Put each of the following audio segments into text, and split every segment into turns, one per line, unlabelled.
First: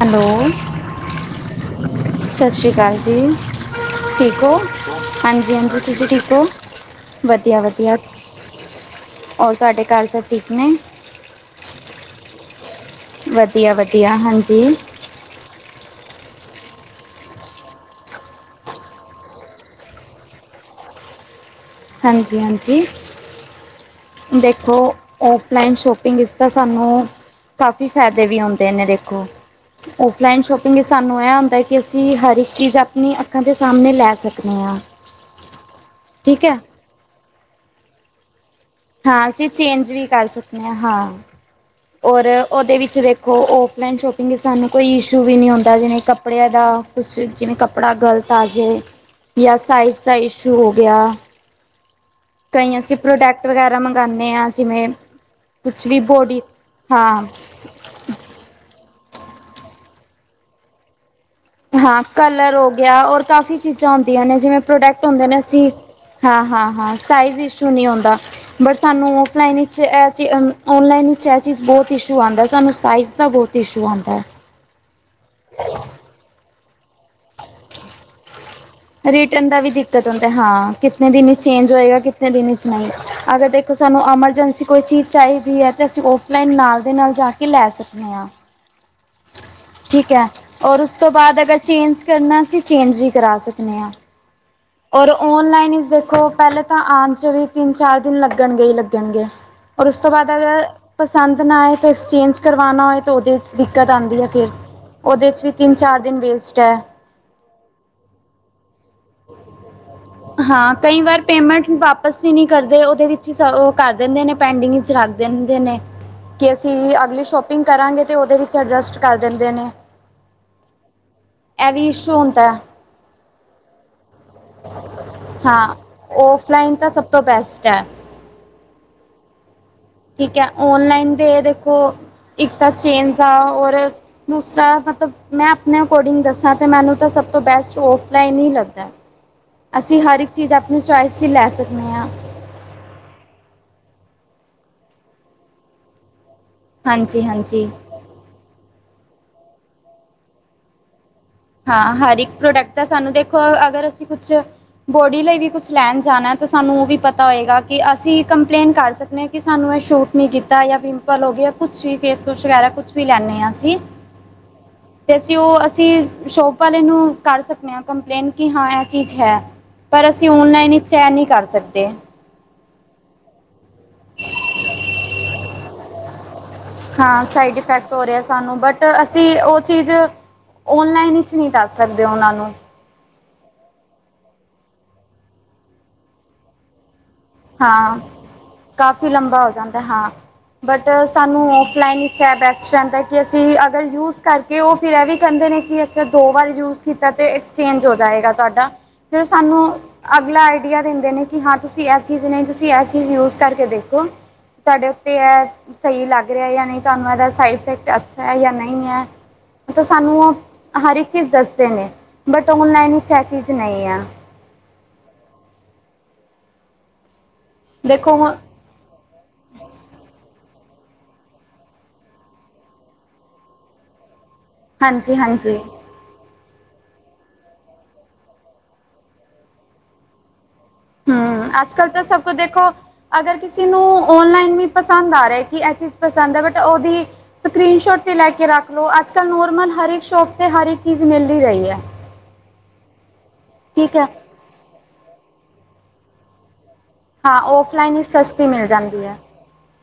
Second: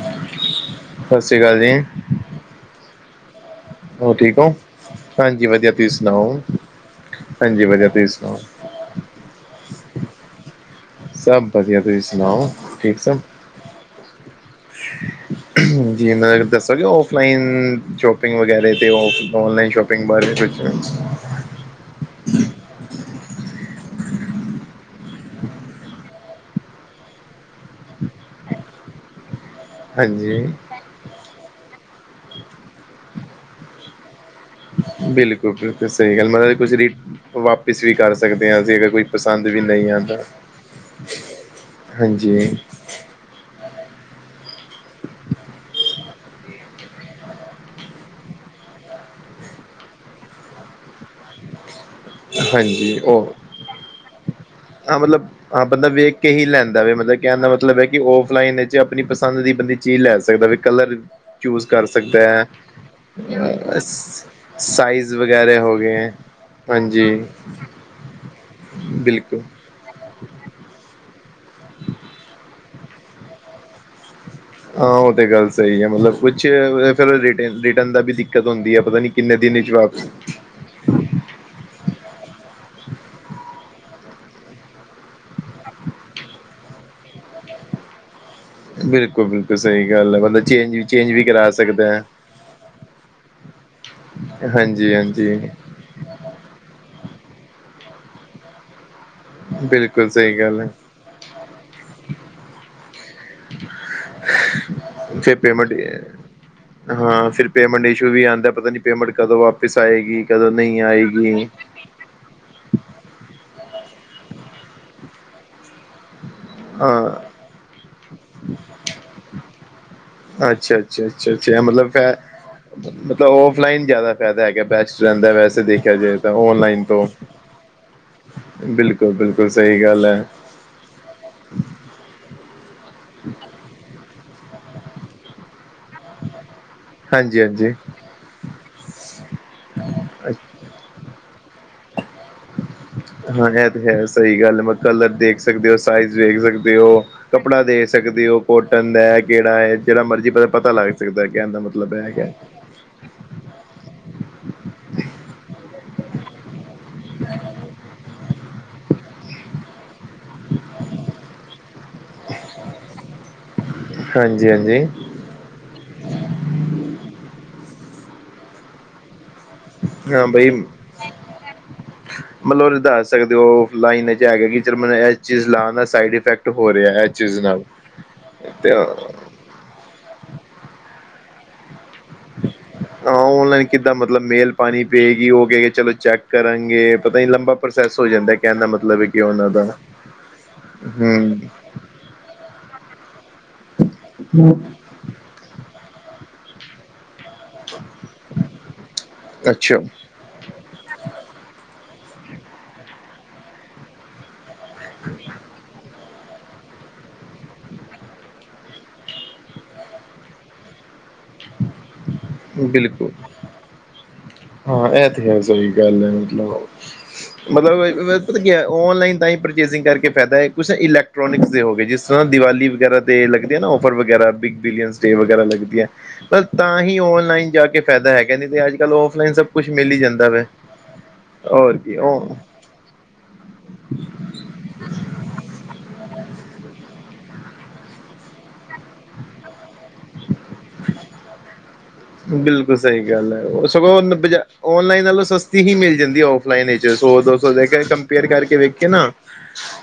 Hello
ਸਤਿ ਸ਼੍ਰੀ ਅਕਾਲ ਜੀ
ਸਤਿ ਸ਼੍ਰੀ ਅਕਾਲ ਜੀ ਠੀਕ ਹੋ ਹਾਂਜੀ ਹਾਂਜੀ ਤੁਸੀਂ ਠੀਕ ਹੋ
ਹਾਂਜੀ ਵਧੀਆ ਤੁਸੀਂ ਸੁਣਾਓ
ਹੋਰ ਤੁਹਾਡੇ ਘਰ ਸਭ ਠੀਕ ਨੇ
ਸਭ ਵਧੀਆ ਤੁਸੀਂ ਸੁਣਾਓ ਠੀਕ ਸਭ
ਵਧੀਆ ਵਧੀਆ ਹਾਂਜੀ
[inaudible] ਹਾਂਜੀ ਮੈ ਦਸਿਆ ਔਫਲਾਈਨ ਸ਼ੋਪਿੰਗ ਵਗੈਰਾ ' ਔਫ ਔਨਲਾਈਨ ਸ਼ੋਪਿੰਗ ਬਾਰੇ
ਹਾਂਜੀ ਹਾਂਜੀ ਦੇਖੋ ਔਫਲਾਈਨ ਸ਼ੋਪਿੰਗ ਇਸ ਤਾਂ ਸਾਨੂੰ ਕਾਫੀ ਫਾਇਦੇ ਵੀ ਆਉਂਦੇ ਨੇੇ ਦੇਖੋ ਔਫਲਾਈਨ
ਹਾਂਜੀ
ਸ਼ੋਪਿੰਗ ਸਾਨੂੰ ਇਹ ਹੁੰਦਾ ਕਿ ਅਸੀਂ ਹਰ ਇੱਕ ਚੀਜ਼ ਆਪਣੀ ਅੱਖਾਂ ਦੇ ਸਾਹਮਣੇ ਲੈ ਸਕ
ਬਿਲਕੁਲ ਬਿਲਕੁਲ ਸਹੀ ਗੱਲ ਮਤਲਬ
ਹੈ
ਕੁਝ ਵਾਪਿਸ ਵੀ ਕਰ ਸਕਦੇ ਹਾਂ ਅਸੀਂ ਅ
ਹਾਂ ਅਸੀਂ ਚੇਂਜ ਵੀ ਕਰ ਸਕਦੇ ਹਾਂ ਹਾਂ ਔਰ
ਹਾਂਜੀ
ਉਹਦੇ ਵਿੱਚ ਦੇਖੋ ਉਹ ਔਨਲਾਈਨ ਸ਼ੋਪਿੰਗ ' ਸਾਨੂੰ ਕੋਈ ਇਸ਼ੂ ਵੀ ਨਹੀਂ ਹੁੰਦਾ ਜਿਵੇਂ ਕੱਪੜਿਆਂ ਦਾ ਕੁਛ ਜਿਵੇਂ ਕੱਪੜਾ ਗਲਤ ਆ ਜਾਵੇ ਜਾਂ ਸਾਈਜ਼ ਚ ਇਸ਼ੂ ਹੋ ਗਿਆ ਕਈ ਅਸੀਂ
ਹਾਂਜੀ ਉਹ
ਪ੍ਰੋਡੈਕਟ ਵਗੈਰਾ ਮੰਗਵਾਉਂਦੇ ਹਾਂ ਜਿਵੇਂ
ਹਾਂ ਮਤਲਬ ਹਾਂ
ਕੁਛ
ਬੰਦਾ
ਵੀ
ਵੇਖ ਕੇ
ਬੋਡੀ
ਹੀ ਲੈਂਦਾ ਵ ਮਤਲਬ
ਹਾਂ
ਕਹਿਣ ਦਾ ਮਤਲਬ ਹੈ ਕਿ ਔਫਲਾਈਨ ਆਪਣੀ ਪਸੰਦ ਦੀ ਬੰਦੀ ਚੀਜ਼ ਲੈ ਸਕਦਾ ਵੀ ਕਲਰ ਚੂਜ਼ ਕਰ
ਹਾਂ,
ਸਕਦਾ ਹੈ
ਕਲਰ ਹੋਗਿਆ ਔਰ ਕਾਫੀ ਚੀਜ਼ਾਂ ਹੁੰਦੀਆਂ ਨੇਂ ਜਿਵੇਂ ਪ੍ਰੋਡਕਟ
ਸਾਈਜ਼
ਹੁੰਦੇ ਨੇਂ
ਵਗੈਰਾ
ਅਸੀ
ਹੋ ਗਏ ਹੈ
ਹਾਂ ਹਾਂ ਹਾਂ,
ਹਾਂਜੀ
ਸਾਈਜ਼ ਇਸ਼ੂ ਨਈਂ ਔਂਦਾ ਬਟ ਸਾਨੂੰ ਉਹ
ਬਿਲਕੁਲ
ਔਫਲਾਈਨ ਵਿੱਚ ਇਹ ਚ ਏ ਚ ਅਂ ਔਨਲਾਈਨ ਵਿੱਚ ਇਹ ਚੀਜ਼ ਬਹੁਤ ਇਸ਼ੂ ਆਂਦਾ, ਸਾਨੂੰ ਸਾਈਜ਼ ਦਾ ਬਹੁਤ ਇਸ਼ੂ ਆਂਦਾ।
ਹਾਂ ਉਹ ਤੇ ਗੱਲ ਸਹੀ ਐ, ਮਤਲਬ ਕੁਛ ਫਿਰ ਰਿ ਰਿਟਰਨ ਦਾ ਵੀ ਦਿੱਕਤ ਹੁੰਦੀ ਐ।
ਰਿਟਰਨ ਦਾ ਵੀ ਦਿੱਕਤ ਹੁੰਦਾ ਹਾਂ। ਕਿ ਕਿਤਨੇ ਦਿਨ ਚੇਂਜ ਹੋਏਗਾ, ਕਿਤਨੇ ਦਿਨ ਚ ਨਈਂ, ਅਗਰ ਦੇਖੋ ਸਾਨੂੰ ਐਮਰਜੈਂਸੀ ਕੋਈ ਚੀਜ਼ ਚਾਹੀਦੀ ਐ ਤਾਂ ਅਸੀਂ ਔਫ ਲਾਇਣ ਨਾਲ ਦੇ ਨਾਲ ਜਾ ਕੇ ਲੈ ਸਕਣੇ ਆਂ।
ਬਿਲਕੁਲ ਬਿਲਕੁਲ। ਸਹੀ
ਠੀਕ
ਗੱਲ ਹੈ
ਐ,
ਬੰਦਾ ਚੇਂਜ
ਔਰ
ਵੀ
ਉਸ ਤੋਂ
ਚੇਂਜ ਵੀ
ਬਾਅਦ
ਕਰਾ
ਅਗਰ
ਸਕਦਾ
ਚੇਂਜ
ਹੈ
ਕਰਨਾ, ਅਸੀਂ ਚੇਂਜ ਵੀ ਕਰਾ ਸਕਦੇ ਆਂ।
ਹਾਂਜੀ।
ਔਰ
ਹਾਂਜੀ
ਔਨਲਾਈਨ ਇਸ ਦੇਖੋ ਪਹਿਲੇ ਤਾਂ ਆਉਣ ਚ ਵੀ ਤਿੰਨ-ਚਾਰ ਦਿਨ ਲੱਗਣਗੇ ਹੀ ਲੱਗਣਗੇ। ਔਰ ਉਸ
ਬਿਲਕੁਲ
ਤੋਂ ਬਾਅਦ
ਸਹੀ ਗੱਲ
ਅਗਰ
ਹੈ
ਪਸੰਦ ਨਾਂ ਆਏ, ਤੇਕਸਚੇਂਜ ਕਰਵਾਣਾ ਹੋਏ ਤੇ ਉਹਦੇ ਚ ਦਿੱਕਤ ਆਂਦੀ ਆ ਫਿਰ ਉਹਦੇ
ਫਿਰ
ਚ ਵੀ
ਪੇਮੈਂਟ
ਤਿੰਨ-ਚਾਰ ਦਿਨ ਵੇਸਟ ਐ।
ਹਾਂ ਫਿਰ ਪੇਮੈਂਟ ਇਸ਼ੂ ਵੀ ਆਂਦਾ, ਪਤਾ ਨੀਂ ਪੇਮੈਂਟ ਕਦੋਂ ਵਾਪਿਸ ਆਏਗੀ, ਕਦੋਂ
ਹਾਂ
ਨਹੀਂ
ਕਈ ਵਾਰ
ਆਏਗੀ।
ਪੇਮੈਂਟ ਵਾਪਸ ਵੀ ਨਈਂ ਕਰਦੇ, ਉਹਦੇ ਵਿੱਚ ਈ ਸ ਉਹ ਕਰ ਦਿੰਦੇ ਨੇਂ ਪੈਂਡਿੰਗ ਵਿੱਚ ਰੱਖ ਦਿੰਦੇ ਨੇਂ। ਕਿ ਅਸੀਂ ਅਗਲੀ
ਹਾਂ
ਸ਼ੋਪਿੰਗ ਕਰਾਂਗੇ ਅਤੇ ਉਹਦੇ ਵਿੱਚ ਐਡਜਸਟ ਕਰ ਦਿੰਦੇ ਨੇਂ।
ਅੱਛਾ ਅੱਛਾ ਅੱਛਾ ਅੱਛਾ, ਮਤਲਬ
ਇਸ਼ੂ
ਫ
ਹੁੰਦਾ ਹੈ
ਮਤਲਬ ਔਫਲਾਈਨ ਜ਼ਿਆਦਾ ਫੈਦਾ ਹੈਗਾ ਬੈਸਟ ਰਹਿੰਦਾ ਵੈਸੇ
ਹਾਂ
ਦੇਖਿਆ ਜਾਏ ਤਾਂ
ਔਫਲਾਈਨ
ਔਨਲਾਈਨ
ਤਾਂ ਸਭ
ਤੋਂ
ਬੈਸਟ ਹੈ
ਬਿਲਕੁਲ ਬਿਲਕੁਲ ਸਹੀ ਗੱਲ ਐ।
ਠੀਕ ਹੈ ਔਨਲਾਈਨ ਦੇ ਦੇਖੋ ਇੱਕ ਤਾਂ ਚੇਂਜ ਦਾ ਔਰ ਦੂਸਰਾ ਮਤਲਬ ਮੈਂ ਆਪਣੇ ਅਕੋਰਡਿੰਗ ਦੱਸਾਂ ਅਤੇ ਮੈਨੂੰ ਤਾਂ ਸਭ ਤੋਂ
ਹਾਂਜੀ ਹਾਂਜੀ
ਬੈਸਟ ਓਫ ਲਾਇਣ ਈ ਲੱਗਦਾ। ਅਸੀਂ ਹਰ ਇੱਕ ਚੀਜ਼ ਆਪਣੀ ਚੁਆਇਸ ਦੀ ਲੈ ਸਕਦੇ ਹਾਂ।
ਹਾਂ ਇਹ ਤੇ ਹੈ ਸਹੀ ਗੱਲ ਮ ਕਲਰ ਦੇਖ ਸਕਦੇ ਹੋ, ਸਾਈਜ਼ ਦੇੇਖ ਸਕਦੇ ਹੋ,
ਹਾਂਜੀ
ਕੱਪੜਾ
ਹਾਂਜੀ
ਦੇਖ ਸਕਦੇ ਹੋ, ਕੋਟਨ ਦਾ ਕਿਹੜਾ ਹੈ? ਜਿਹੜਾ ਮਰਜ਼ੀ ਪਤਾ ਪਤਾ ਲੱਗ ਸਕਦਾ ਕਹਿ ਦਾ ਮਤਲਬ ਹੈਗਾ।
ਤਾਂ ਸਾਨੂੰ ਦੇਖੋ ਅਗਰ ਅਸੀਂ ਕੁਛ ਬੋਡੀ ਲਈ ਵੀ ਕੁਛ ਲੈਣ ਜਾਣਾ ਤਾਂ ਸਾਨੂੰ ਉਹ ਵੀ ਪਤਾ ਹੋਏਗਾ ਕਿ ਅਸੀਂ ਕੰਪਲੇਂਨ ਕਰ ਸਕਦੇ ਹਾਂ ਕਿ ਸਾਨੂੰ ਇਹ ਛੋਟ ਨਈਂ ਕੀਤਾ ਜਾਂ ਪਿੰਪਲ ਹੋ ਗਿਆ ਕੁਛ ਵੀ ਫੇਸਵਾਸ਼ ਵਗੈਰਾ ਕੁਛ ਵੀ ਲੈਂਦੇ ਆਂ ਅਸੀਂ
ਹਾਂਜੀ ਹਾਂਜੀ
ਤੇ ਅਸੀਂ, ਉਹ ਅਸੀਂ, ਸ਼ੋਪ ਵਾਲੇ ਨੂੰ, ਕਰ ਸਕਦੇ ਹਾਂ ਕੰਪਲੇਂਨ ਕਿ ਹਾਂ ਇਹ ਚੀਜ਼ ਹੈ। ਪਰ
ਹਾਂ
ਅਸੀਂ
ਬਈ
ਔਨਲਾਈਨ ਇਚ ਏ ਨਈਂ ਕਰ ਸਕਦੇ।
ਮਤਲਬ ਦੱਸ ਸਕਦੇ ਹੋ ਲਾਈਨ ਚ ਹੈਗਾ ਕਿ ਚ ਮੈਨੂੰ ਇਸ ਚੀਜ਼ ਲਾਣ ਦਾ ਸਾਈਡ ਇਫੈਕਟ ਹੋ ਰਿਹਾ ਇਸ
ਹਾਂ
ਚੀਜ਼
ਸਾਈਡ
ਨਾਲ
ਇਫੈਕਟ ਹੋ ਰਿਹਾ ਸਾਨੂੰ,
ਤੇ
ਬਟ ਅਸੀਂ ਸੀ ਉਹ ਚੀਜ਼ ਔਨਲਾਈਨ ਇੱਚ ਨਈਂ ਦੱਸ ਸਕਦੇ ਉਹਨਾਂ ਨੂੰ
ਹਾਂ, ਓਨਲਾਈਨ ਕਿੱਦਾਂ ਮਤਲਬ, ਮੇਲ ਪਾਣੀ ਪਏਗੀ। ਉਹ ਕਹਿ ਗੇ ਚਲੋ ਚੈੱਕ ਕਰਨਗੇ ਪਤਾ ਹੀ ਲੰਬਾ
ਹਾਂ
ਪ੍ਰੋਸੈਸ ਹੋ ਜਾਂਦਾ, ਕਹਿਣ ਦਾ ਮਤਲਬ
ਕਾਫੀ
ਕਿਉਂ
ਲੰਬਾ
ਉਹਨਾਂ
ਹੋ
ਦਾ
ਜਾਂਦਾ ਹਾਂ। ਬਟ
ਹੂੰ
ਸਾਨੂੰ ਔਫਲਾਈਨ ਵਿੱਚ ਬੈਸਟ ਰਹਿੰਦਾ ਕਿ ਅਸੀਂ ਅਗਰ ਯੂਜ ਕਰਕੇ ਉਹ ਫਿਰ ਇਹ ਵੀ ਕਹਦੇ ਨੇਂ ਕਿ ਅੱਛਾ ਦੋ ਵਾਰ ਯੂਸ ਕੀਤਾ ਤੇ ਐਕਸਚੇਂਜ ਹੋ ਜਾਏਗਾ ਤੁਹਾਡਾ, ਫਿਰ ਸਾਨੂੰ
ਅੱਛਾ
ਅਗਲਾ ਆਈਡੀਆ ਦਿੰਦੇ ਨੇਂ, ਕਿ ਹਾਂ ਤੁਸੀਂ ਇਹ ਚੀਜ਼ ਨਈਂ, ਤੁਸੀਂ ਇਹ ਚੀਜ਼ ਯੂਜ ਕਰਕੇ ਦੇਖੋ। ਤੁਹਾਡੇ ਉੱਤੇ ਇਹ ਸਹੀ ਲੱਗ ਰਿਹਾ ਜਾਂ ਨਹੀਂ ਤੁਹਾਨੂੰ ਇਹਦਾ ਸਾਈਡਇਫੇਕਟ ਅੱਛਾ ਹੈ ਜਾਂ ਨਹੀਂ ਐ। ਤਾਂ ਸਾਨੂੰ ਉਹ ਹਰ ਇੱਕ ਚੀਜ਼ ਦੱਸਦੇ ਨੇਂ, ਬਟ ਓਨਲਾਈਨ
ਬਿਲਕੁਲ
ਵਿੱਚ ਇਹ ਚੀਜ਼ ਨਹੀਂ ਐ।
ਹਾਂ ਇਹ ਤੇ ਹੈ ਸਹੀ ਗੱਲ ਹੈ ਮਤਲਬ
ਦੇਖੋ
ਮਤਲਬ
ਹੁਣ
[inaudible] ਔਨਲਾਈਨ [unintelligible] ਪਰਚੇਸਿੰਗ ਕਰਕੇ ਫਾਇਦਾ ਐ, ਕੁਛ ਨਾਂ ਇਲੈਕਟ੍ਰੋਨਿਕਸ ਦੇ ਹੋ ਗਏ, ਜਿਸ ਤਰ੍ਹਾਂ ਦੀਵਾਲੀ ਵਗੈਰਾ ਦੇ ਲੱਗਦੇ ਆ ਨਾਂ ਔਫਰ ਵਗੈਰਾ। ਬੀ ਬਿਲੀਅੰਸ ਡੇ ਵਗੈਰਾ
ਹਾਂਜੀ-ਹਾਂਜੀ।
ਲੱਗਦੀਆਂ ਤਾਂ ਹੀ ਔਨ ਲਾਈਨ ਜਾ ਕੇ ਫ਼ਾਇਦਾ ਹੈਗਾ ਨੀਂ ਤੇ ਅੱਜ-ਕੱਲ੍ਹ ਔਫਲਾਈਨ ਸਭ ਕੁਛ ਮਿਲ ਹੀ ਜਾਂਦਾ ਵੇ।
ਹਂ, ਅਜ-ਕਲ ਤਾਂ ਸਭ ਕੁ ਦੇਖੋ ਅਗਰ ਕਿਸੇ ਨੂੰ ਔਨਲਾਈਨ ਵੀ ਪਸੰਦ ਆ ਰਿਹਾ ਕਿ ਇਹ ਚੀਜ਼ ਪਸੰਦ ਐ ਬਟ ਉਹਦੀ ਸਕਰੀਨ ਸ਼ੋਟ ਤੇ ਲੈ ਕੇ ਰੱਖ ਲੋ ਅੱਜ-ਕੱਲ੍ਹ ਨੋਰਮਲ ਹਰ ਏਕ ਸ਼ੋਪ ਤੇ ਹਰ ਇੱਕ ਚੀਜ਼ ਮਿਲ ਈ ਰਹੀ ਐ।
ਬਿਲਕੁਲ ਸਹੀ ਗੱਲ ਹੈ ਉਹ
ਠੀਕ
ਸਗੋਂ
ਐ।
ਔਨਲਾਈਨ ਨਾਲੋਂ ਸਸਤੀ ਹੀ ਮਿਲ ਜਾਂਦੀ ਉਹ ਨਹੀਂ ਨਹੀਂ ਜੀ ਸੋ ਦੋ
ਹਾਂ
ਸੋ ਦੇ ਕੇ
ਔਫਲਾਈਨ ਹੀ
ਕੰਪੇਅਰ
ਸਸਤੀ
ਕਰਕੇ
ਮਿਲ
ਵੇਖੀਏ
ਜਾਂਦੀ
ਨਾ
ਹੈ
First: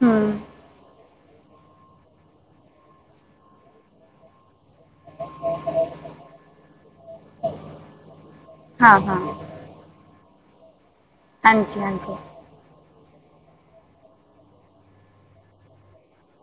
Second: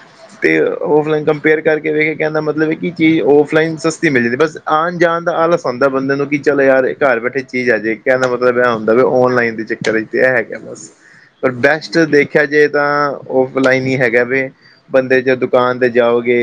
ਹੂੰ
ਤੇ। ਔਫਲਾਈਨ ਕੰਪੇਅਰ ਕਰਕੇ ਵੇਖ ਕੇ ਕਹਿੰਦਾ ਮਤਲਬ ਚੀਜ਼ ਔਫਲਾਈਨ ਸਸਤੀ ਮਿਲ ਜਾਂਦੀ ਬਸ ਆਉਣ ਜਾਣ ਦਾ ਆਲਸ ਹੁੰਦਾ ਬੰਦੇ ਨੂੰ ਕਿ ਚੱਲ ਯਾਰ ਘਰ ਬੈਠੇ ਚੀਜ਼ ਆ ਜਾਏਗੀ ਕਹਿਣ ਦਾ ਮਤਲਬ ਇਹ ਹੁੰਦਾ
ਹਾਂ
ਵੀ
ਹਾਂ
ਅਨਲਾਈਨ ਦੇ ਚੱਕਰ ਵਿੱਚ। ਇਹ ਹੈ ਕ ਬਸ ਪਰ
ਹਾਂਜੀ
ਬੈਸਟ ਦੇਖ।
ਹਾਂਜੀ
ਦੇਖਿਆ ਜੇ ਤਾਂ ਔਫਲਾਈਨ ਹੀ ਹੈਗਾ ਵੈ ਬੰਦੇ ਜੇ ਦੁਕਾਨ ਤੇ ਜਾਓਗੇ।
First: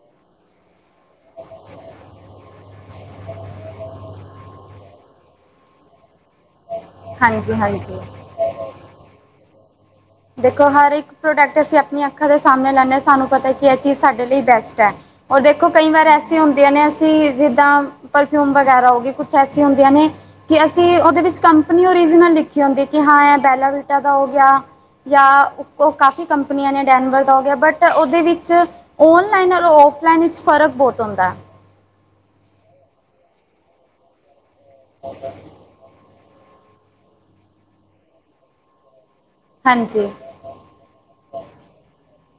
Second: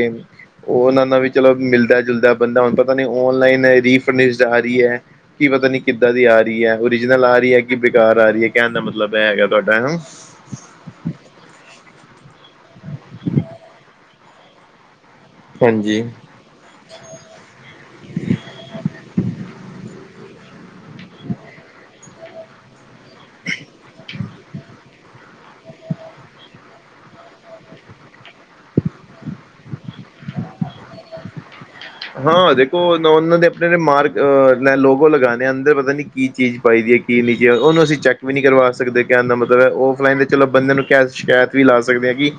ਉਹ ਦਾ ਵੀ ਚਲੋ ਮਿਲਦਾ ਜੁਲਦਾ ਬੰਦਾ ਹੁਣ ਪਤਾ ਨੀ। ਅਨਲਾਈਨ ਰੀ ਫਰਨੀਸ਼ਟ ਆ ਰਹੀ ਹੈ ਕੀ ਪਤਾ ਨੀ ਕਿੱਦਾਂ ਦੀ ਆ ਰਹੀ। ਓਰੀਜਨਲ ਆ ਰਹੀ
ਹਾਂਜੀ
ਹੈ ਕਿ
ਹਾਂਜੀ
ਬੇਕਾਰ ਆ ਰਹੀ ਹੈ ਕਹਿਣ ਦਾ ਮਤਲਬ ਇਹ ਹੈਗਾ ਤੁਹਾਡਾ ਹੈ।
ਦੇਖੋ ਹਰ ਇੱਕ ਪ੍ਰੋਡਕਟ ਅਸੀਂ ਆਪਣੀਆਂ ਅੱਖਾਂ ਦੇ ਸਾਹਮਣੇ ਲੈਂਦੇ ਹਾਂ ਸਾਨੂੰ ਪਤਾ ਕਿ ਇਹ ਚੀਜ਼ ਸਾਡੇ ਲਈ ਬੈਸਟ ਹੈ। ਔਰ ਦੇਖੋ ਕਈ
ਹਾਂਜੀ
ਵਾਰ ਐਸ। ਹੁੰਦੀਆਂ ਨੇ ਅਸੀਂ ਜਿੱਦਾਂ ਪਰਫਿਊਮ ਵਗੈਰਾ ਹੋ ਗਏ ਕੁਛ ਐਸੀ ਹੁੰਦੀਆਂ ਨੇ। ਕਿ ਅਸੀਂ ਉਹਦੇ ਵਿੱਚ ਕੰਪਨੀ ਓਰੀਜਨਲ ਲਿਖੀ ਹੁੰਦੀ ਕਿ ਹਾਂ ਇਹ ਬੇਲਾਵੀਟਾ ਦਾ ਹੋ ਗਿਆ। ਜਾਂ ਉਹ ਕਾਫੀ ਕੰਪਨੀਆਂ ਨੇ ਡੈਨਵਰ ਦਾ ਹੋ ਗਿਆ ਬਟ ਉਹਦੇ ਵਿੱਚ। ਔਨਲਾਈਨ ਔਰ ਔਫਲਾਈਨ ਵਿੱਚ ਫਰਕ ਬਹੁਤ ਹੁੰਦਾ।
ਹਾਂ ਦੇਖੋ ਉਹਨਾਂ ਦੇ ਆਪਣੇ ਮਾਰਗ ਅਹ ਲੈ ਲੋਗੋ ਲਗਾਣੇ ਹੁੰਦੇ ਆ ਅੰਦਰ ਪਤਾ ਨੀ। ਕੀ ਚੀਜ਼ ਪਾਈਦੀ ਹੈ ਕੀ ਨਹੀਂ ਚੀਜ਼ ਉਹਨੂੰ ਅਸੀਂ ਚੈੱਕ ਵੀ ਨਹੀਂ ਕਰਵਾ ਸਕਦੇ ਕਹਿਣ ਦਾ ਮਤਲਬ ਹੈ
ਹਾਂਜੀ
ਔਫਲਾਈਨ। ਚਲੋ ਬੰਦਿਆਂ ਨੂੰ ਕਹਿ ਸ਼ਿਕਾਇਤ ਵੀ ਲਾ ਸਕਦੇ ਹਾਂ ਕਿ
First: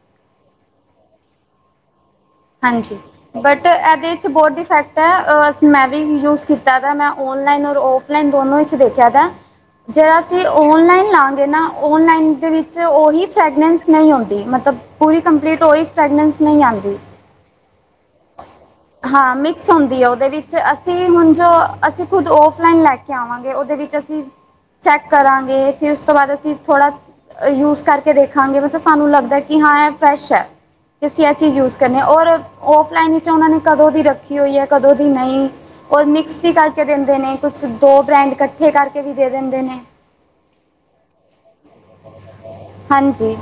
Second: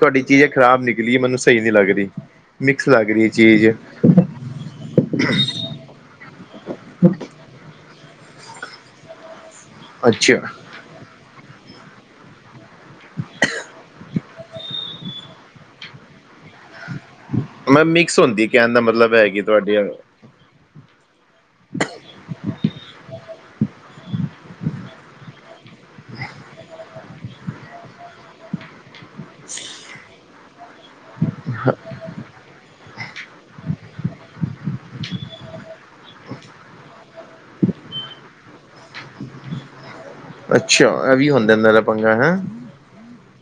ਤੁਹਾਡੀ ਚੀਜ਼ ਇਹ ਖਰਾਬ ਨਿਕਲੀ ਏ ਮੈਨੂੰ ਸਹੀ ਨੀ ਲੱਗ ਰਹੀ। ਮਿਕਸ
ਹਾਂਜੀ
ਲੱਗ ਰਹੀ ਹੈ
ਬਟ
ਚੀਜ਼
ਇਹਦੇ 'ਚ ਬਹੁਡ ਡੀਫੈਕਟ ਹੈ ਮੈਂ ਵੀ ਯੂਜ ਕੀਤਾ। ਜਿਆਦਾ ਮੈਂ ਔਨਲਾਈਨ ਔਰ ਔਫਲਾਈਨ ਦੋਨੋ ਵਿੱਚ ਦੇਖਿਆ ਤ ਜਿਹੜਾ
ਅੱਛਾ
ਅਸੀਂ, ਔਨਲਾਈਨ ਲਾਗੇ ਨਾ ਓਨਲਾਈਨ ਦੇ ਵਿੱਚ ਅਤੇ ਉਹ ਹੀ ਫਰੈਗਨੈਂਸ ਨਹੀਂ ਆਂਦੀ ਮਤਲਬ ਪੂਰੀ ਕੰਪਲੀਟ ਉਹੀ ਫਰੈਗਨੈਂਸ ਨਹੀਂ ਆਂਦੀ।
ਮੈਂ ਮਿਕਸ ਹੁੰਦੀ ਕਹਿਣ ਦਾ ਮਤਲਬ
ਹਾਂ
ਹੈਗੀ
ਮਿਕਸ
ਤੁਹਾਡਾ।
ਹੁੰਦੀ ਹੈ ਉਹਦੇ ਵਿੱਚ ਅਸੀਂ ਹੁਣ ਜੋ ਅਸੀਂ ਖੁਦ ਓਫਲਾਈਨ ਲੈ ਕੇ ਆਵਾਂਗੇ। ਉਹਦੇ ਵਿੱਚ ਅਸੀਂ ਚੈੱਕ ਕਰਾਂਗੇ ਫਿਰ ਉਸ ਤੋਂ ਬਾਅਦ ਅਸੀਂ ਥੋੜਾ ਯੂਜ ਕਰਕੇ ਦੇਖਾਂਗੇ। ਮਤਲਬ ਸਾਨੂੰ ਲੱਗਦਾ ਕਿ ਹਾਂ ਇਹ ਫਰੈਸ਼ ਹੈ ਤੇ ਅਸੀਂ ਇਹ ਚੀਜ਼ ਯੂਜ ਕਰਦੇ ਹਾਂ ਔਰ ਆਫਲਾਈਨ ਵਿੱਚ ਉਹਨਾਂ ਨੇ। ਕਦੋਂ ਦੀ ਰੱਖੀ ਹੋਈ ਹੈ ਕਦੋਂ ਦੀ ਨਹੀਂ। ਉਹ ਮਿਕਸ ਵੀ ਕਰਕੇ ਦਿੰਦੇ ਨੇ ਕੁਛ ਦੋ ਬ੍ਰੈਂਡ ਇਕੱਠੇ ਕਰਕੇ ਵੀ ਦੇ ਦਿੰਦੇ ਨੇ।
ਅੱਛਾ ਇਹ ਵੀ ਹੁੰਦਾ ਇਹਨਾਂ ਦਾ ਪੰਗਾ ਹੈ।
ਹਾਂਜੀ,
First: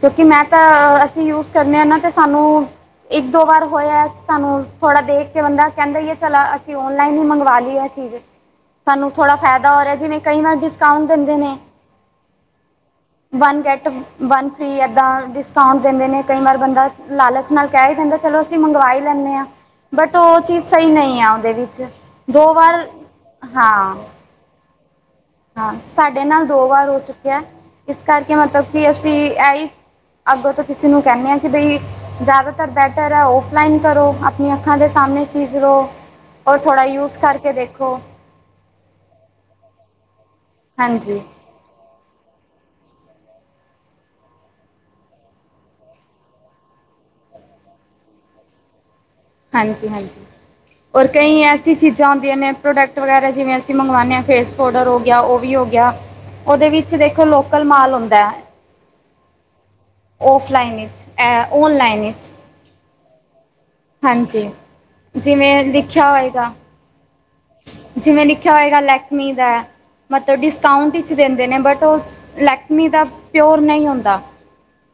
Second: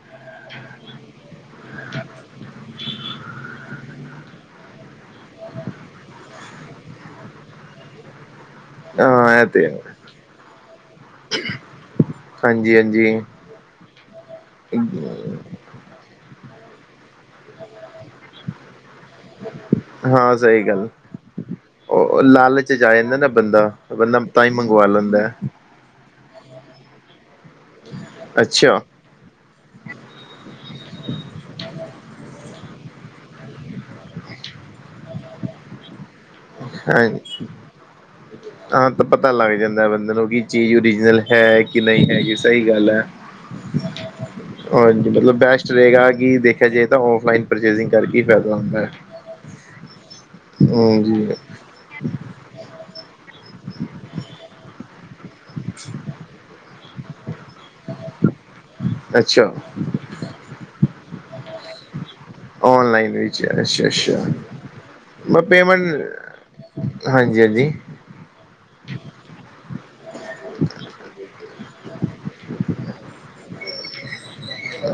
ਕਿਉਂਕਿ ਮੈਂ ਤਾਂ ਅਸੀਂ ਯੂਜ। ਕਰਨੇ ਆ ਨਾ ਤੇ ਸਾਨੂੰ ਇੱਕ ਦੋ ਵਾਰ ਹੋਇਆ। ਸਾਨੂੰ ਥੋੜਾ ਦੇਖ ਕੇ ਬੰਦਾ ਕਹਿੰਦਾ ਹੀ ਏ ਚਲ ਅਸੀਂ ਓਨਲਾਈਨ ਹੀ ਮੰਗਵਾ ਲਈਏ ਆ ਚੀਜ਼। ਸਾਨੂੰ ਥੋੜਾ
ਹਾਂ ਇਹ ਤੇ
ਫਾਇਦਾ
ਹੈ।
ਹੋ ਰਿਹਾ ਜਿਵੇਂ ਕਈ ਨਾਲ ਡਿਸਕਾਊਂਟ ਦਿੰਦੇ ਨੇ।
ਹਾਂਜੀ ਹਾਂਜੀ।
ਵਨ ਗੈਟ ਵਨ ਫ੍ਰੀ ਏਦਾਂ ਡਿਸਕਾਊਂਟ ਦਿੰਦੇ ਨੇ ਕਈ ਵਾਰ ਬੰਦਾ ਲਾਲਚ ਨਾਲ ਕਹਿ ਹੀ ਦਿੰਦਾ। ਚਲੋ ਅਸੀਂ ਮੰਗਵਾ ਈ ਲੈਂਦੇ ਹਾਂ। ਬਟ
ਹਾਂ
ਉਹ ਚੀਜ਼ ਸਹੀ
ਗੱਲ
ਨਹੀਂ ਆ ਉਹਦੇ ਵਿੱਚ
ਉਹ
ਦੋ
ਲਾਲਚ ਚ
ਵਾਰ
ਆ ਜਾਂਦਾ ਨਾ ਬੰਦਾ
ਹਾਂ।
ਬੰਦਾ ਤਾਂ ਹੀ ਮੰਗਵਾ ਲੈਂਦਾ।
ਹਾਂ ਸਾਡੇ ਨਾਲ ਦੋ ਵਾਰ ਹੋ ਚੁੱਕਿਆ ਇਸ ਕਰਕੇ ਮਤਲਬ
ਅੱਛਾ
ਕਿ ਅਸੀਂ ਆਹ ਹੀ। ਅੱਗੋਂ ਤੋਂ ਕਿਸੇ ਨੂੰ ਕਹਿੰਦੇ ਆ ਕਿ ਬਈ। ਜ਼ਿਆਦਾਤਰ ਬੈਟਰ ਹੈ ਔਫਲਾਈਨ ਕਰੋ ਆਪਣੀਆਂ ਅੱਖਾਂ ਦੇ ਸਾਹਮਣੇ ਚੀਜ਼ ਲਓ। ਔਰ ਥੋੜ੍ਹਾ
ਹਾਂ
ਯੂਜ ਕਰਕੇ ਦੇਖੋ
ਹਾਂ ਤਾਂ ਪਤਾ ਲੱਗ ਜਾਂਦਾ ਬੰਦੇ ਨੂੰ ਕਿ ਚੀਜ਼ ਓਰੀਜਨਲ
ਹਾਂਜੀ
ਹੈ ਕਿ ਨਹੀਂ ਹੈਗੀ ਸਹੀ ਗੱਲ ਹੈ। ਹਾਂਜੀ ਮਤਲਬ ਬੈਸਟ ਰਹੇਗਾ ਕਿ ਦੇਖਿਆ ਜਾਏ ਤਾਂ ਓਫਲਾਈਨ ਪਰਚੇਸਿੰਗ ਕਰਕੇ ਹੀ ਫਾਇਦਾ ਹੁੰਦਾ ਹੈ। ਠ
ਹਾਂਜੀ ਹਾਂਜੀ ਔਰ ਕਈ ਐਸੀ ਚੀਜ਼ਾਂ ਹੁੰਦੀਆਂ ਨੇ ਪ੍ਰੋਡ ਪ੍ਰੋਡਕਟ ਵਗੈਰਾ ਜਿਵੇਂ ਅਸੀਂ ਮੰਗਵਾਉਦੇ ਹਾਂ ਫੇਸ ਪਾਊਡਰ ਹੋ ਗਿਆ ਉਹ ਵੀ ਹੋ ਗਿਆ ਉਹਦੇ ਵਿੱਚ ਦੇਖੋ। ਲੋਕਲ ਮਾਲ ਹੁੰਦਾ
ਅੱਛਾ
ਉਫਲਾਈਨ ਵਿੱਚ ਔਨਲਾਈਨ ਵਿੱਚ
ਔਨਲਾਈਨ ਵਿੱਚ ਅੱਛਾ ਅੱਛਾ
ਹਾਂਜੀ
ਮ
ਜਿਵੇਂ
ਪੇਮੈਂਟ।
ਲਿਖਿਆ ਹੋਏਗਾ
ਹਾਂਜੀ, ਹਾਂਜੀ।
ਜਿਵੇਂ ਲਿਖਿਆ ਹੋਏਗਾ ਲੈਕਮੀ ਦਾ ਮਤਲਬ ਡਿਸਕਾਉਂਟ ਵਿੱਚ ਦਿੰਦੇ ਨੇ ਬਟ ਉਹ ਲੈਕਮੀ ਦਾ ਪਿਓਰ ਨਹੀਂ ਹੁੰਦਾ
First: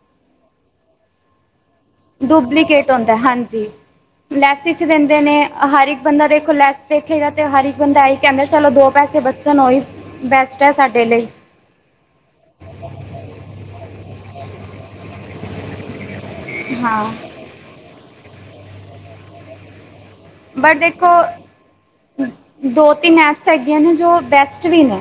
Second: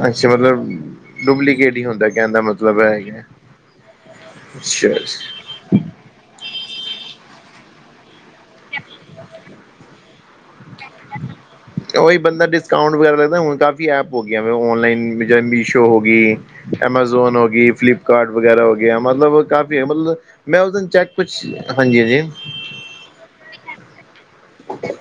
ਅੱਛਾ ਮਤਲਬ ਡੁਪਲਕੇਟ
ਡੁਪਲੀਕੇਟ ਹੁੰਦਾ ਹਾਂਜੀ ਲੈਸ 'ਇਚ
ਅੱਛਾ
ਦਿੰਦੇ
ਅੱਛਾ
ਨੇ ਹਰ ਇੱਕ ਬੰਦਾ ਦੇਖੋ ਲੈਸ ਦੇਖੇਗਾ ਤੇ ਹਰ ਇੱਕ ਬੰਦਾ ਆਈ ਕਹਿੰਦਾ ਚਲੋ ਦੋ ਪੈਸੇ ਬ ਚਨੋਈ ਬੈਸਟ ਸਾਡੇ ਲਈ
ਉਹੀ ਬੰਦਾ ਡਿਸਕਾਊਂਟ ਵਗੈਰਾ ਲੱਗਦਾ ਹੁਣ ਕਾਫੀ ਐਪ ਹੋ ਗਈਆਂ ਔਨਲਾਈਨ ਚਾਹੇ ਮੀਸ਼ੋ ਹੋ ਗਈ
ਹਾਂ
ਅਮਾਜ਼ੋਨ ਹੋ ਗ ਫਲਿਪ ਕਾਰਡ ਵਗੈਰਾ ਹੋਗਿਆ ਮਤਲਬ ਕਾਫੀ ਮਤਲਬ ਮੈਂ ਉਸ
ਬਟ
ਦਿ
ਦੇਖੋ
ਚੈਕ ਕੁਛ ਹਾਂਜੀ ਹਾਂਜੀ
ਦੋ ਤਿੰਨ ਐਪਸ ਹੈਗੀਆਂ ਨੇ ਜੋ ਬੈਸਟ ਵੀ ਨੇ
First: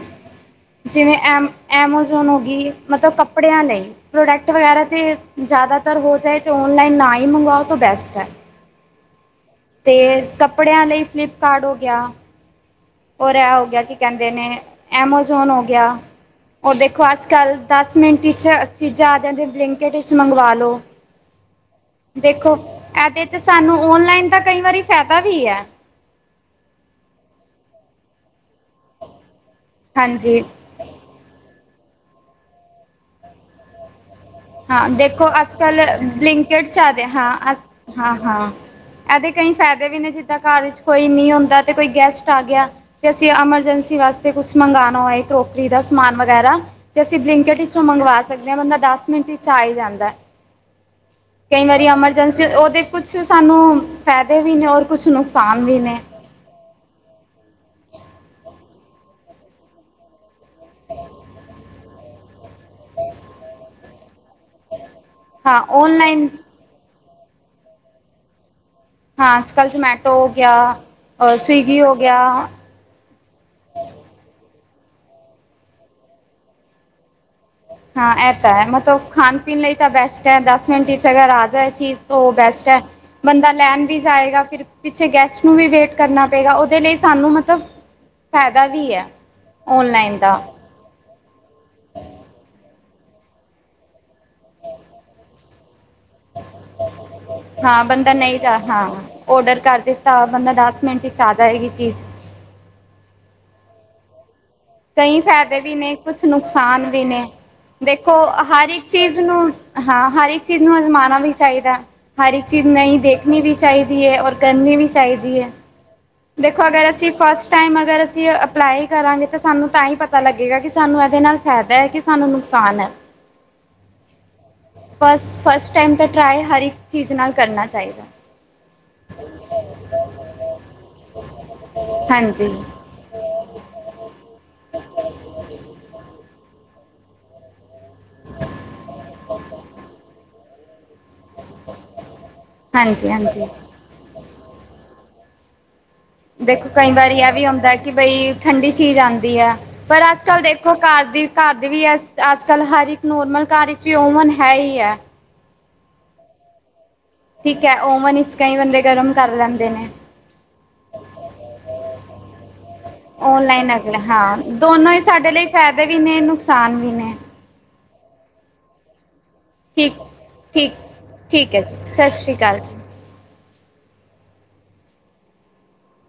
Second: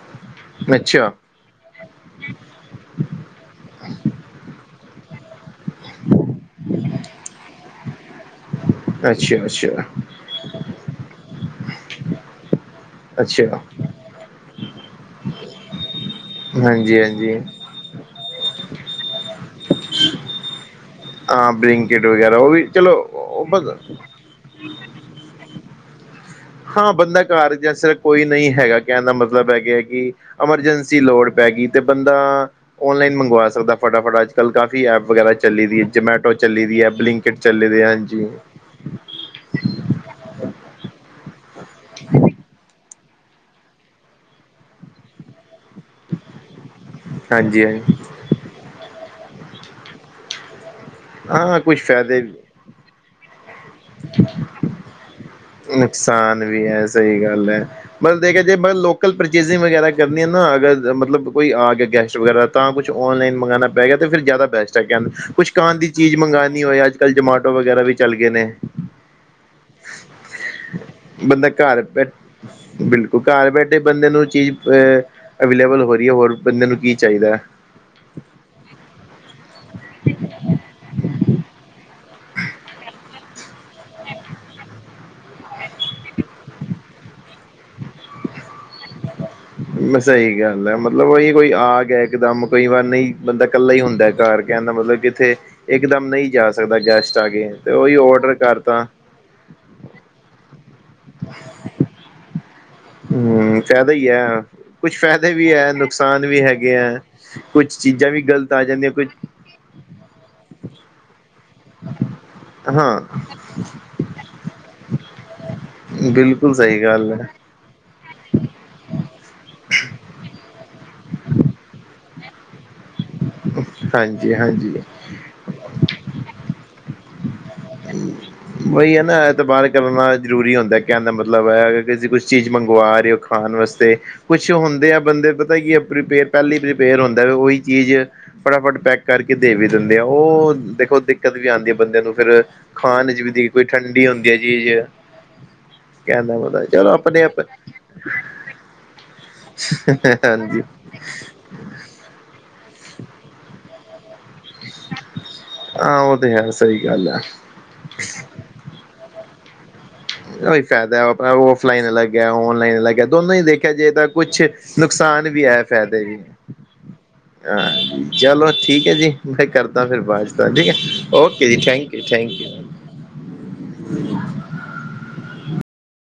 ਅੱਛਾ
ਜਿਵੇਂ ਐਮ ਐਮਾਜ਼ੋਨ ਹੋ ਗਈ ਮਤਲਬ ਕੱਪੜਿਆਂ ਲਈ ਪ੍ਰੋਡਕਟ ਵਗੈਰਾ ਤੇ ਜ਼ਿਆਦਾਤਰ ਹੋ ਜਾਏ ਤੇ ਓਨਲਾਈਨ ਨਾ ਹੀ ਮੰਗਵਾਓ ਤਾਂ ਬੈਸਟ ਹੈ
ਅੱਛਾ ਅੱਛਾ
ਤੇ ਕੱਪੜਿਆਂ ਲਈ ਫਲਿਪਕਾਰਟ ਹੋ ਗਿਆ ਰ ਰਹਿ
ਅੱਛਾ
ਹੋ ਗਿਆ ਕਿ ਕਹਿੰਦੇ ਨੇ ਐਮਾਜ਼ੋਨ ਹੋ ਗਿਆ ਉਹਰ
ਹਾਂਜੀ
ਦੇਖੋ ਅੱਜ
ਹਾਂਜੀ
ਕੱਲ੍ਹ ਦਸ ਮਿੰਟ ' ਚੀਜ਼ਾਂ ਆਦੀਆਂ ਅਤੇ ਬਲੈਂਕਟ 'ਚ ਮੰਗਵਾ ਲਉ
ਹਾਂ ਬਲਿੰਕਟ ਵਗੈਰਾ ਉਹ ਵੀ
ਇਹਦੇ
ਚਲੋ
ਤੇ
ਬ
ਸਾਨੂੰ ਔਨਲਾਈਨ ਦਾ ਕਈ ਵਾਰੀ ਫਾਇਦਾ ਵੀ ਹੈ
ਹਾਂ ਬੰਦਾ ਘਰ ਜਾਂ ਸਿਰਫ ਕੋਈ ਨਹੀਂ ਹੈਗਾ ਕਹਿਣ ਦਾ ਮਤਲਬ ਹੈਗੇ
ਹਾਂਜੀ
ਐਮਰਜੈਂਸੀ ਲੋੜ ਪੈ ਗਈ ਤੇ ਬੰਦਾ ਔਨਲਾਈਨ ਮੰਗਵਾ ਸਕਦਾ ਫਟਾਫਟਾ ਅ ਕੱਲ੍ਹ ਕਾਫ਼ੀ ਐਪ ਵਗੈਰਾ ਚੱਲੀ ਦੀ ਹੈ ਜਮੈਟੋ ਚੱਲੀ
ਬਲਿੰਕਟ
ਦੀ ਹੈ
ਚੱਲ ਰਿਹਾ
ਬਲਿੰਕਟ
ਹਾਂ
ਚੱਲੀ
ਅ- ਹਾਂ
ਹਾਂਜੀ
ਹਾਂ ਇਹਦੇ ਕਈ ਫਾਇਦੇ ਵੀ ਨੇ ਜਿੱਦਾਂ ਘਰ ਵਿੱਚ ਕੋਈ ਨਹੀਂ ਹੁੰਦਾ ਤੇ ਕੋਈ ਗੈਸਟ ਆ ਗਿਆ ਅਤੇ ਅਸੀਂ ਐਮਰਜੈਂਸੀ ਵਾਸਤੇ ਕੁਛ ਮੰਗਵਾਉਣਾ ਹੈਏ ਰੋਕਰੀ ਦਾ ਸਮਾਨ ਵਗੈਰਾ ਤੇ ਅਸੀਂ ਬਲਿੰਕਟ
ਹਾਂਜੀ
ਵਿੱਚੋਂ
ਹਾਂਜੀ
ਮੰਗਵਾ ਸਕਦੇ ਹਾਂ ਬੰਦਾ ਦੱਸ ਮਿੰਟ ਚ ਆ ਹੀ ਜਾਂਦਾ
ਹਾਂ
ਕਈ
ਕੁਛ
ਵਾਰੀ
ਫਾਇਦੇ
ਐਮਰਜੈਂਸੀ ਉਹਦੇ ਕੁਛ ਸਾਨੂੰ ਫ਼ਾਇਦੇ ਵੀ ਨੇ ਔਰ ਕੁਛ ਨੁਕਸ
ਨੁਕਸਾਨ ਵੀ ਹੈ ਸਹੀ ਗੱਲ ਹੈ ਮ ਦੇਖਿਆ ਜੇ ਲੋਕਲ ਪਰਚੇਜਿੰਗ ਵਗੈਰਾ ਕਰਨੀ ਹੈ ਨਾ ਅਗਰ ਮਤਲਬ ਕੋਈ ਆ ਗਿਆ ਗੈਸਟ ਵਗੈਰਾ ਤਾਂ ਕੁਛ ਔਨਲਾਈਨ ਮੰਗਉਣਾ ਪੈ ਗਿਆ ਤੇ ਫਿਰ ਜ਼ਿਆਦਾ ਬੈਸਟ ਹੈ ਕ ਕੁਛ
ਹਾਂ
ਖਾਣ ਦੀ ਚੀਜ਼
ਔਨਲਾਈਨ
ਮੰਗਉਣੀ ਹੋਏ ਅੱਜ ਕੱਲ੍ਹ ਜਮਾਟੋ ਵਗੈਰਾ ਵੀ ਚੱਲ ਗਏ ਨੇ
ਹਾਂ ਅੱਜ ਕੱਲ੍ਹ ਜਮੈਟੋ ਹੋ ਗਿਆ
ਬੰਦਾ
ਸਵਿਗੀ
ਘਰ
ਹੋ
ਬੈਠ
ਗਿਆ
ਬਿਲਕੁਲ ਘਰ ਬੈਠੇ ਬੰਦੇ ਨੂੰ ਚੀਜ਼ ਅਵੇਲੇਬਲ ਹੋ ਰਹੀ ਹੈ ਹੋਰ ਬੰਦੇ ਨੂੰ ਕੀ ਚਾਹੀਦਾ
ਹਾਂ ਇਹ ਤਾਂ ਹੈ ਮਤਲਬ ਖਾਣ ਪੀਣ ਲਈ ਤਾਂ ਬੈਸਟ ਹੈ ਦਸ ਮਿੰਟ ਵਿੱਚ ਅਗਰ ਆ ਜਾਏ ਚੀਜ਼ ਤਾਂ ਉਹ ਬੈਸਟ ਹੈ ਬੰਦਾ ਲੈਣ ਵੀ ਜਾਏਗਾ ਫਿਰ ਪਿੱਛੇ ਗੈਸਟ ਨੂੰ ਵੀ ਵੇਟ ਕਰਨਾ ਪਏਗਾ ਉਹਦੇ ਲਈ ਸਾਨੂੰ ਮਤਲਬ ਫਾਇਦਾ ਵੀ ਹੈ
ਮੈਂ
ਔਨਲਾਈਨ
ਸਹੀ
ਦਾ
ਗੱਲ ਹੈ ਮਤਬ ਮਤਲਬ ਉਹੀ ਕੋਈ ਆ ਗਿਆ ਇੱਕਦਮ ਕਈ ਵਾਰ ਨਹੀਂ ਬੰਦਾ ਇਕੱਲਾ ਹੀ ਹੁੰਦਾ ਘਰ ਕਹਿੰਦਾ ਮਤਲਬ ਕਿ ਇੱਥੇ ਇਕ ਦਮ ਨਹੀਂ ਜਾ ਸਕਦਾ ਗੈਸਟ ਆ ਕੇ ਤੇ
ਹਾਂ
ਉਹੀ
ਬੰਦਾ
ਔਡਰ
ਨਹੀਂ ਜਾ
ਕਰਤਾ
ਹਾਂ ਔਡਰ ਕਰ ਦਿੱਤਾ ਬੰਦਾ ਦਸ ਮਿੰਟ 'ਚ ਆ ਜਾਵੇਗੀ ਚੀਜ਼
ਹਮ ਫਾਇਦਾ ਹੀ ਹੈ ਕੁਛ
ਕਈ ਫਾਇਦੇ
ਹੈ
ਵੀ ਨੇ ਕੁਛ
ਨੁਕਸਾਨ ਵੀ ਹੈਗੇ
ਨੁਕਸਾਨ
ਹੈ
ਵੀ ਨੇ
ਕੁਛ ਚੀਜ਼ਾਂ
ਦੇਖੋ
ਵੀ ਗ਼ਲਤ ਆ
ਹਰ ਇੱਕ
ਜਾਂਦੀਆਂ ਕੁਝ
ਚੀਜ਼ ਨੂੰ ਹਾਂ ਹਰ ਇੱਕ ਚੀਜ਼ ਨੂੰ ਅਜਮਾਨਣਾ ਵੀ ਚਾਹੀਦਾ ਹਰ ਇੱਕ ਚੀਜ਼ ਨਹੀਂ
ਹਾਂ
ਦੇਖਣੀ ਵੀ ਚਾਹੀਦੀ ਹੈ ਔਰ ਕਰਨੀ ਵੀ ਚਾਹੀਦੀ ਹੈ
ਬਿਲਕੁਲ
ਦੇਖੋ
ਸਹੀ
ਅਗਰ ਅਸੀਂ
ਗੱਲ ਹੈ
ਫਸਟ ਟਾਈਮ ਅਗਰ ਅਸੀਂ ਅਪਲਾਈ ਕਰਾਂਗੇ ਤਾਂ ਸਾਨੂੰ ਤਾਂ ਹੀ ਪਤਾ ਲੱਗੇਗਾ ਕਿ ਸਾਨੂੰ ਇਹਦੇ ਨਾਲ ਫਾਇਦਾ ਹੈ ਕਿ ਸਾਨੂੰ ਨੁਕਸਾਨ ਹੈ
ਹਾਂਜੀ ਹਾਂਜੀ
ਬਸ ਫਸਟ ਟਾਈਮ ਤਾਂ ਟਰਾਏ ਹਰ ਇੱਕ ਚੀਜ਼ ਨਾਲ ਕਰਨਾ ਚਾਹੀਦਾ।
ਹੂ ਬਹੀ ਹੈ ਨਾ ਇਹਤ ਬਾਹਰ ਕਰਨਾ ਜ਼ਰੂਰੀ ਹੁੰਦਾ ਹੈ ਕਹਿਨ ਦਾ ਮਤਲਬ ਹੈ ਤੁਸੀਂ ਕੁਛ ਚੀਜ਼
ਹਾਂਜੀ,
ਮੰਗਵਾ ਰਹੇ ਹੋ ਖਾਣ ਵਾਸਤੇ ਕੁਛ ਹੁੰਦੇ ਆ ਬੰਦੇ ਪਤਾ ਕੀ ਪ੍ਰੀਪੇਅਰ ਪਹਿਲੀ ਪ੍ਰੀਪੇਅਰ ਹੁੰਦੇ ਨੇ ਉਹੀ ਚੀਜ਼ ਫਟਾਫਟ ਪੈਕ ਕਰਕੇ ਕੇ ਦੇ ਵੀ ਦਿੰਦੇ ਆ ਉਹ ਦੇਖੋਖ ਦਿੱਕਤ ਵੀ ਆਦੀ ਹੈ ਬੰਦੇ ਨੂੰ ਫਿਰ
ਹਾਂਜੀ,
ਖਾਣ ਚ ਵੀ ਦੇ
ਹਾਂਜੀ
ਕੋਈ ਠੰਡੀ ਹੁੰਦੀ ਏ ਚੀਜ਼ ਕਹਿੰਦਾ ਪਤਾ
ਦੇਖੋ
ਚਲੋ
ਕਈ ਵਾਰੀ
ਆਪਣੇ
ਇਹ
ਆਪ
ਵੀ ਹੁੰਦਾ ਕਿ ਬਈ ਠੰਡੀ ਚੀਜ਼ ਆਦੀ ਹੈ ਪਰ ਅੱਜ-ਕੱਲ੍ਹ
ਹਾਂਜੀ
ਦੇਖੋ ਘਰ ਦੀ ਘਰ ਦੇ ਵੀ ਹੈ ਅੱਜ-ਕੱਲ੍ਹ ਹਰ ਇੱਕ ਨੋਰਮਲ ਘੱਰ ਵਿੱਚ ਵੀ ਓਵਨ ਹੈ ਹੀ ਹੈ।
ਆਹ ਉਹ ਤੇ ਹੈ ਸਹੀ ਗੱਲ ਐ।
ਠੀਕ ਹੈ ਓਵਨ ਵਿੱਚ ਕਈ ਬੰਦੇ ਗਰਮ ਕਰ ਲੈਂਦੇ ਨੇ
ਉਹਹੀ ਫਾਇਦਾ ਆਪਣਾ ਔਫਲਾਈਨ ਅਲੱਗ ਹੈ ਔਨਲਾਈਨ ਅਲੱਗ ਹੈ ਦੋਨੋਂ ਹੀ ਦੇਖਿਆ
ਔਨਲਾਈਨ
ਜਾਵੇ
ਅਗਲਾ
ਤਾਂ
ਹਾਂ
ਕੁੱਛ ਨੁਕਸਾਨ ਵੀ ਹੈ ਫ਼ਾਇਦੇ ਵੀ
ਸਾਨ ਵੀ ਨੇ
ਹਾਂ ਚੱਲੋ ਠੀਕ ਐ ਜੀ ਕਰਤਾ
ਠੀਕ
ਫਿਰ ਬਾਾਜਤਾ ਠੀਕ ਹੈ। ਓਕੇ
ਠੀਕ
ਜੀ
ਹੈ
ਥੈਂਕ
ਸਤਿ
ਯੂ-ਥੈਂਕ
ਸ਼੍ਰੀ ਅਕਾਲ
ਯੂ
ਜੀ